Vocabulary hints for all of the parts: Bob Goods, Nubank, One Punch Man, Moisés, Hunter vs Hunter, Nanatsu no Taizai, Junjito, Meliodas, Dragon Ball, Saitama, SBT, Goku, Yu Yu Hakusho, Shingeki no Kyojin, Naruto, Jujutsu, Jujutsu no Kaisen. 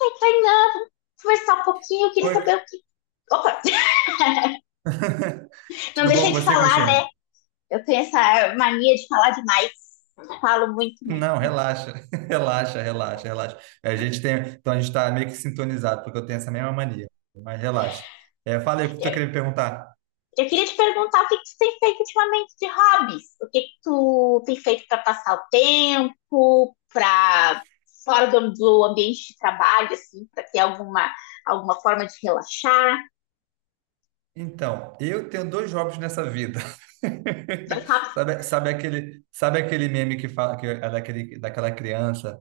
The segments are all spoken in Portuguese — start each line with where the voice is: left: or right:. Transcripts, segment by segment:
left: Ai, Kainan, vamos conversar um pouquinho, eu queria
right: Oi.
left: saber o que. Opa, não
right: Tudo bom
left: deixei
right: com
left: de
right: você,
left: falar, né?
right: Cristiano?
left: Eu tenho essa mania de falar demais. Falo muito, muito,
right: Não,
left: muito.
right: relaxa, relaxa, relaxa, relaxa. A gente tem, então a gente está meio que sintonizado, porque eu tenho essa mesma mania, mas relaxa. Fala aí o que tu queria me perguntar.
left: Eu queria te perguntar o que tu tem feito ultimamente de hobbies. O que tu tem feito para passar o tempo, para fora do ambiente de trabalho, assim, para ter alguma, alguma forma de relaxar.
right: Então, eu tenho dois jobs nessa vida.
left: Dois rápido
right: Sabe, sabe aquele meme que fala daquela criança,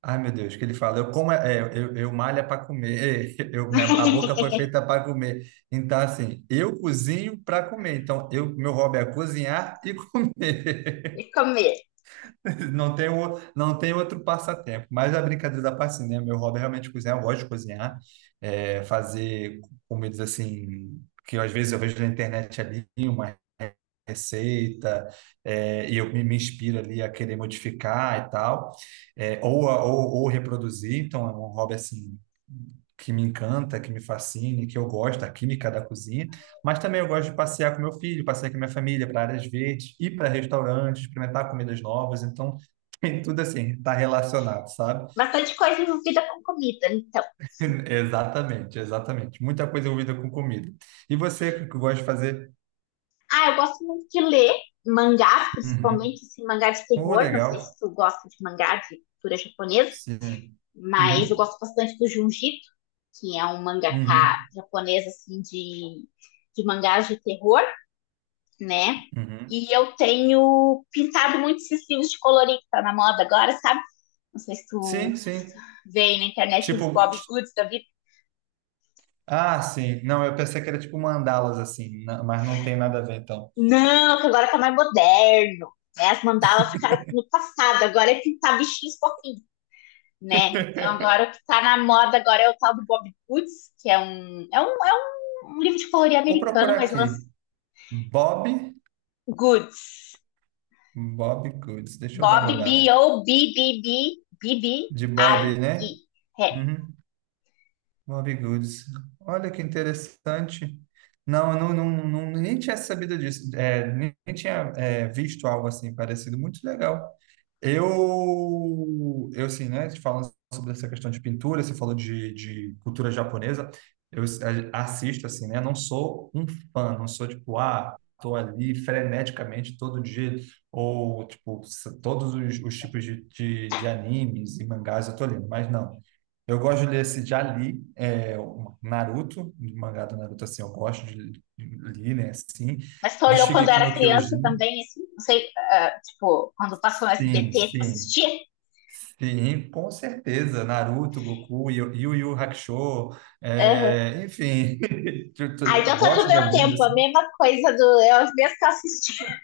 right: ai, meu Deus, que ele fala, eu como é, é, eu malho para comer, a boca foi feita para comer. Então, assim, eu cozinho para comer. Então, meu hobby é cozinhar e comer.
left: e comer.
right: Não tem outro passatempo. Mas a brincadeira da parte, assim, né? Meu hobby é realmente cozinhar, eu gosto de cozinhar, fazer comidas assim, que às vezes eu vejo na internet ali, receita, e me inspiro ali a querer modificar e tal, ou reproduzir. Então, é um hobby assim que me encanta, que me fascina, que eu gosto, a química da cozinha, mas também eu gosto de passear com meu filho, passear com minha família para áreas verdes, ir para restaurantes, experimentar comidas novas, então tem tudo assim, está relacionado, sabe?
left: Bastante coisa envolvida com comida, então.
right: Exatamente, exatamente. Muita coisa envolvida com comida. E você, o que que gosta de fazer?
left: Ah, eu gosto muito de ler mangás,
right: Uhum.
left: principalmente assim, mangá de
right: Oh,
left: terror. Não sei
right: legal.
left: se tu gosta de mangá de cultura japonesa,
right: Sim.
left: mas eu
right: Uhum.
left: gosto bastante do Junjito, que é um mangaka
right: Uhum,
left: japonês assim de mangás de terror, né?
right: uhum.
left: E eu tenho pintado muito esses livros de colorir que tá na moda agora, sabe? Não sei se tu
right: Sim, sim.
left: vê aí na internet os
right: Tipo,
left: Bob
right: t-
left: Goods da vida.
right: ah, sim. Não, eu pensei que era tipo mandalas assim, na- mas não tem nada a ver então.
left: Não, que agora tá mais moderno. Né? As mandalas ficaram no passado, agora é pintar bichinhos fofinhos, né? Então agora o que tá na moda agora é o tal do Bob Goods, que é um livro de colorir
right: Vou
left: americano,
right: procurar
left: mas lança
right: aqui. Bob,
left: Goods.
right: Bob Goods. Deixa eu dar
left: Bob,
right: uma olhada.
left: B O B B B B B
right: De Bob,
left: I E.
right: né?
left: É.
right: Uhum. Bob Goods. Olha que interessante. Não, não, nem tinha sabido disso. É, nem tinha, visto algo assim parecido. Muito legal. Eu assim, né, falando sobre essa questão de pintura, você falou de cultura japonesa, eu assisto, assim, né, não sou um fã, não sou tipo, ah, tô ali freneticamente todo dia, ou, tipo, todos os tipos de animes e mangás eu tô lendo, mas não. Eu gosto de ler esse, já li, é, o Naruto, o mangá do Naruto, assim, eu gosto de ler, né, assim,
left: Mas tu
right: do
left: olhou quando
right: Shingeki
left: era
right: no
left: criança
right: Kyojin,
left: também, assim, não sei, ah, tipo, quando passou no
right: sim,
left: SBT, tu
right: sim,
left: assistia?
right: sim, com certeza. Naruto, Goku, Yu Yu Hakusho,
left: Aham.
right: é, enfim,
left: Ah,
right: eu
left: então tá do
right: gosto de
left: meu
right: animes
left: tempo, a
right: assim.
left: mesma coisa do. Eu as mesmas que eu assisti.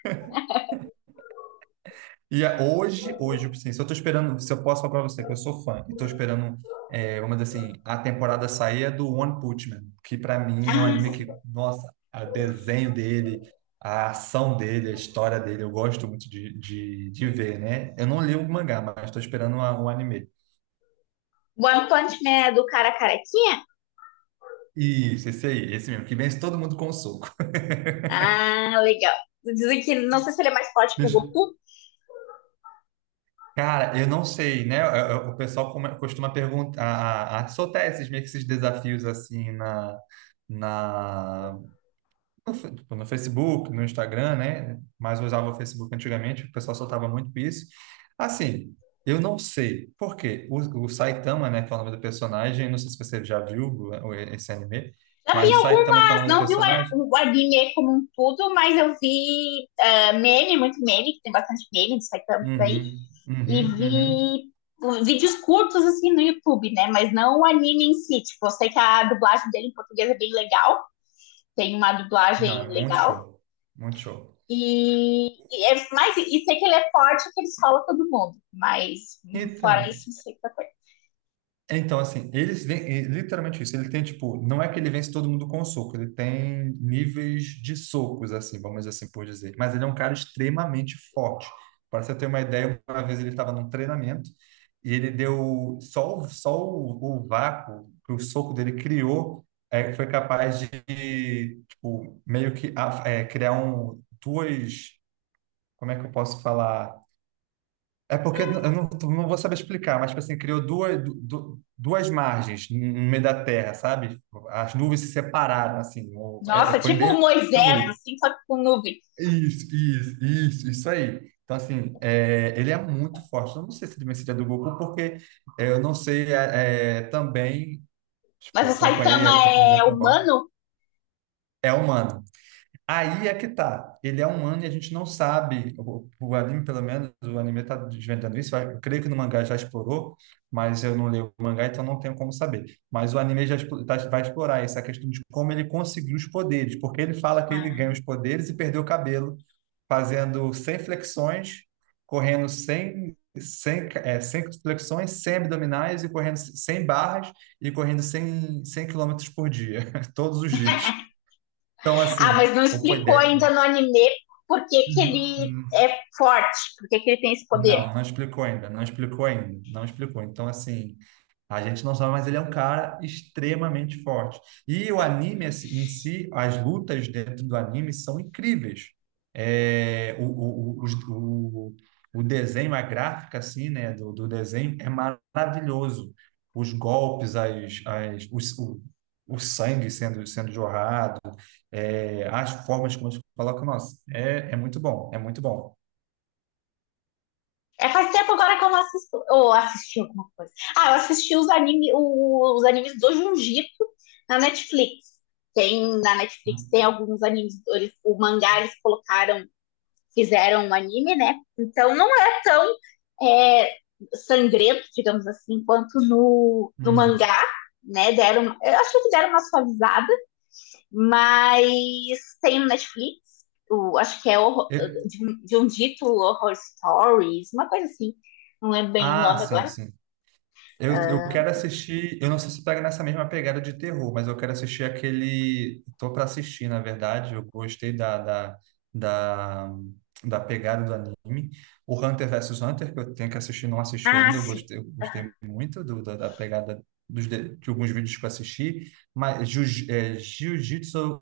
right: E é, hoje, assim, se eu posso falar para você que eu sou fã e tô esperando, é, vamos dizer assim, a temporada sair é do One Punch Man, que para mim é um
left: Ah,
right: anime
left: sim.
right: que, nossa, o desenho dele, a ação dele, a história dele, eu gosto muito de ver, né? Eu não li o mangá, mas estou esperando um anime.
left: One Punch Man é do cara carequinha?
right: Isso, esse aí, esse mesmo, que vence todo mundo com um soco.
left: Ah, legal. Dizem que não sei se ele é mais forte que o Goku.
right: Cara, eu não sei, né? O pessoal costuma perguntar, soltar esses meio que esses desafios assim na, na no, tipo, no Facebook, no Instagram, né? Mas eu usava o Facebook antigamente, o pessoal soltava muito isso. Assim, eu não sei por quê. O Saitama, né, que é o nome do personagem, não sei se você já viu esse anime,
left: Já
right: mas
left: vi
right: o Saitama, que é o
left: algumas,
right: nome do
left: não vi
right: personagem.
left: o anime como um todo, mas eu vi ah, meme, muito meme, que tem bastante meme de Saitama por aí,
right: Uhum,
left: e
right: uhum, uhum.
left: vi vídeos curtos assim no YouTube, né? Mas não o anime em si. Tipo, eu sei que a dublagem dele em português é bem legal, tem uma
right: Não, é
left: dublagem
right: muito
left: legal.
right: show, muito show.
left: E sei que ele é forte, que ele escola todo mundo. Mas fora
right: Então.
left: isso, não sei qual coisa.
right: Então, assim, eles vêm, é literalmente isso, ele tem, tipo, não é que ele vence todo mundo com soco, ele tem níveis de socos, assim, vamos assim por dizer, mas ele é um cara extremamente forte. Para você ter uma ideia, uma vez ele estava num treinamento e ele deu só, só o vácuo que o soco dele criou, foi capaz de, tipo, meio que a- é, criar duas, como é que eu posso falar? É porque eu não, não vou saber explicar, mas tipo assim, criou duas margens no meio da Terra, sabe? As nuvens se separaram, assim.
left: Nossa,
right: Foi
left: tipo o
right: bem
left: Moisés,
right: louco.
left: assim, só que com nuvem.
right: Isso aí. Então, assim, é, ele é muito forte. Eu não sei se ele vencia do Goku, porque é, eu não sei é, é, também, tipo,
left: Mas o
right: acompanhei a
left: Saitama
right: companhia da
left: é
right: Dragon Ball.
left: humano?
right: É humano. Aí é que tá. Ele é um ano e a gente não sabe. O anime, pelo menos, o anime está desvendando isso. Eu creio que no mangá já explorou, mas eu não leio o mangá, então não tenho como saber. Mas o anime vai explorar essa questão de como ele conseguiu os poderes, porque ele fala que ele ganha
left: Ah.
right: os poderes e perdeu o cabelo, fazendo 100 flexões, correndo 100 flexões, 100 abdominais e correndo 100 barras e correndo 100 quilômetros por dia, todos os dias. Então,
left: Ah,
right: assim,
left: mas não
right: ou foi
left: explicou
right: 10.
left: ainda no anime por que ele
right: Hum,
left: é forte, por que ele tem esse poder.
right: Não, não explicou ainda, não explicou ainda, não explicou. Então, assim, a gente não sabe, mas ele é um cara extremamente forte. E o anime assim, em si, as lutas dentro do anime são incríveis. É, o, o, o, os- o, o desenho, a gráfica, assim, né, do desenho é maravilhoso. Os golpes, o sangue sendo jorrado, é, as formas como eles colocam, nossa, é, é muito bom, é muito bom.
left: É, faz tempo agora que eu não assisto. Ou assisti alguma coisa. Ah, eu assisti os, anime, os animes do Jujutsu na Netflix. Tem na Netflix, tem alguns animes, eles, o mangá eles colocaram, fizeram um anime, né? Então não é tão é, sangrento, digamos assim, quanto no, no
right: Hum.
left: mangá, né? Deram, eu acho que deram uma suavizada. Mas tem no Netflix, o- acho que é horror-
right: Eu-
left: de um dito Horror Stories, uma coisa assim. Não lembro bem o
right: Ah,
left: nome
right: sim,
left: agora.
right: sim. Eu
left: Ah,
right: quero assistir. Eu não sei se pega nessa mesma pegada de terror, mas eu quero assistir aquele. Tô para assistir, na verdade. Eu gostei da, da pegada do anime. O Hunter vs Hunter, que eu tenho que assistir, não assisti
left: ah,
right: ainda.
left: sim.
right: Eu gostei muito da pegada de alguns vídeos que eu assisti. Mas Jiu-Jitsu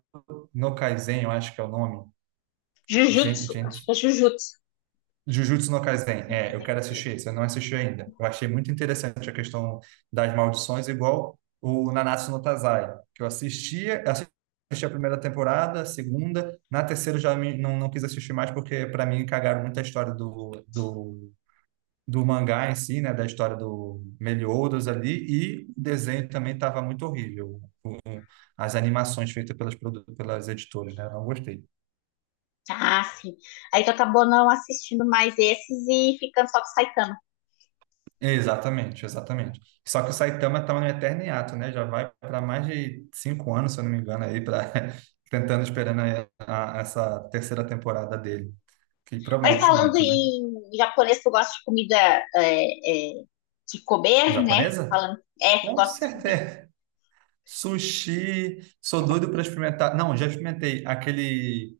right: no Kaisen, eu acho que é o nome.
left: Jujutsu, acho
right: Gente,
left: que é Jujutsu.
right: Jujutsu no Kaisen, é, eu quero
left: Isso.
right: assistir, você não assistiu ainda. Eu achei muito interessante a questão das maldições, igual o Nanatsu no Taizai, que eu assistia, assisti a primeira temporada, a segunda, na terceira não, não quis assistir mais, porque para mim cagaram muita história do mangá em si, né, da história do Meliodas ali, e o desenho também estava muito horrível, as animações feitas pelas, pelas editoras, né, eu não gostei.
left: Ah, sim. Aí tu acabou não assistindo mais esses e ficando só com o Saitama.
right: Exatamente, exatamente. Só que o Saitama está no eterno hiato, né? Já vai para mais de 5 anos, se eu não me engano, aí para tentando esperando aí essa terceira temporada dele, que
left: Mas
right: promete
left: falando
right: muito, né?
left: em japonês, tu gosta de comida é, é, de comer, né?
right: Japonesa?
left: Falando, é, tu
right: Com
left: gosta de comida.
right: certeza. Sushi, sou doido para experimentar. Não, já experimentei aquele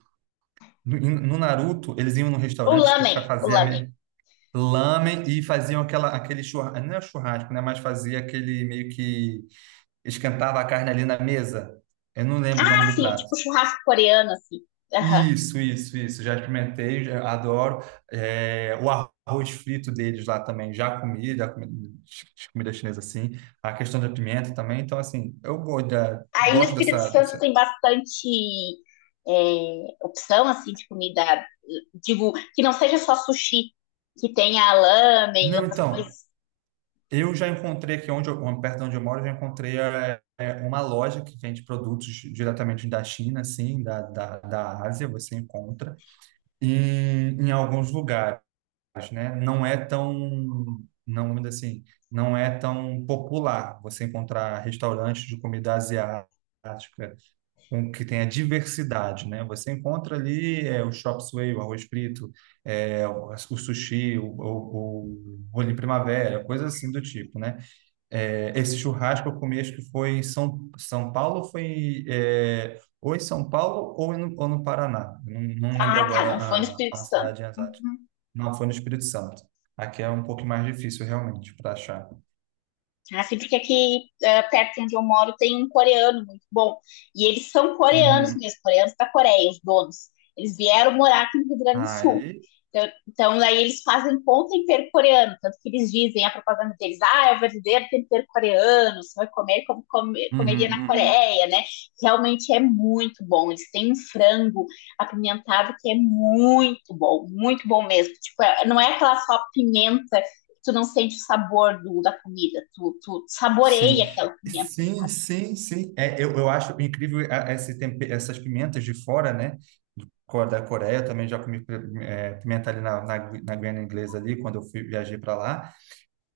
right: no Naruto, eles iam num
left: O
right: restaurante que
left: lamen, o
right: fazia
left: lamen.
right: lamen e faziam aquela aquele churrasco, não é churrasco, né? Mas fazia aquele meio que esquentava a carne ali na mesa. Eu não lembro o nome
left: Ah,
right: do
left: sim, é
right: prato.
left: tipo churrasco coreano, assim. Aham.
right: Isso, isso, isso. Já experimentei, já adoro. É, o arroz frito deles lá também, já comi comida chinesa assim. A questão da pimenta também. Então, assim,
left: Aí no
right: gosto
left: Espírito Santo
right: dessa-
left: tem bastante é, opção assim de comida, digo, que não seja só sushi, que tenha lamen e
right: Não,
left: outras
right: então,
left: coisas.
right: eu já encontrei aqui onde eu, perto de onde eu moro, eu já encontrei uma loja que vende produtos diretamente da China, assim, da Ásia, você encontra, em alguns lugares. Né? Não é tão, não, vamos dizer assim, não é tão popular você encontrar restaurantes de comida asiática com que tenha diversidade, né? Você encontra ali é, o chop suey, o arroz frito, o sushi, o rolinho primavera, coisas assim do tipo, né? É, esse churrasco eu comi, acho que foi em São Paulo, foi é, ou em São Paulo ou ou no Paraná. Não, não lembro
left: Ah, tá,
right: agora
left: não foi no Espírito
right: a
left: Santo.
right: cidade exata.
left: Uhum.
right: Não foi no Espírito Santo. Aqui é um pouco mais difícil, realmente, para achar.
left: Assim, porque aqui eh, perto de onde eu moro tem um coreano muito bom. E eles são coreanos
right: Uhum.
left: mesmo, coreanos da Coreia, os donos. Eles vieram morar aqui no Rio Grande do Sul.
right: Aí.
left: Então, então daí eles fazem com tempero coreano, tanto que eles dizem a propaganda deles, ah, é o verdadeiro tempero coreano, você vai comer como come- comeria
right: Uhum,
left: na
right: uhum.
left: Coreia, né? Realmente é muito bom. Eles têm um frango apimentado que é muito bom mesmo. Tipo, é- não é aquela só pimenta tu não sente o sabor do, da comida, tu, tu
right: Sim.
left: saboreia aquela comida,
right: Sim,
left: sabe?
right: sim, sim. É, eu acho incrível esse essas pimentas de fora, né? Da Coreia, eu também já comi pimenta ali na Guiana Inglesa ali, quando eu fui, viajei para lá.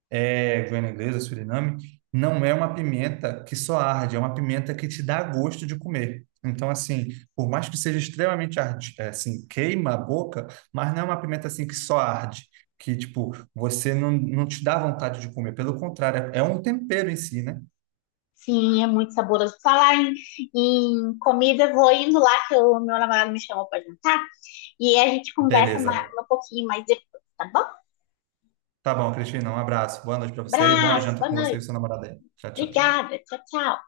right: É, Guiana Inglesa, Suriname, não é uma pimenta que só arde, é uma pimenta que te dá gosto de comer. Então, assim, por mais que seja extremamente arde, é, assim, queima a boca, mas não é uma pimenta assim que só arde, que, tipo, você não, não te dá vontade de comer. Pelo contrário, é um tempero em si, né?
left: Sim, é muito saboroso. Falar em, em comida, vou indo lá que o meu namorado me chamou para jantar e a gente conversa mais,
right: Beleza.
left: um pouquinho mais depois, tá bom?
right: Tá bom, Cristina, um abraço. Boa noite para você e boa
left: Abraço,
right: janta
left: boa
right: com você e
left: noite,
right: seu namorado aí. Tchau, tchau, tchau.
left: obrigada, tchau, tchau.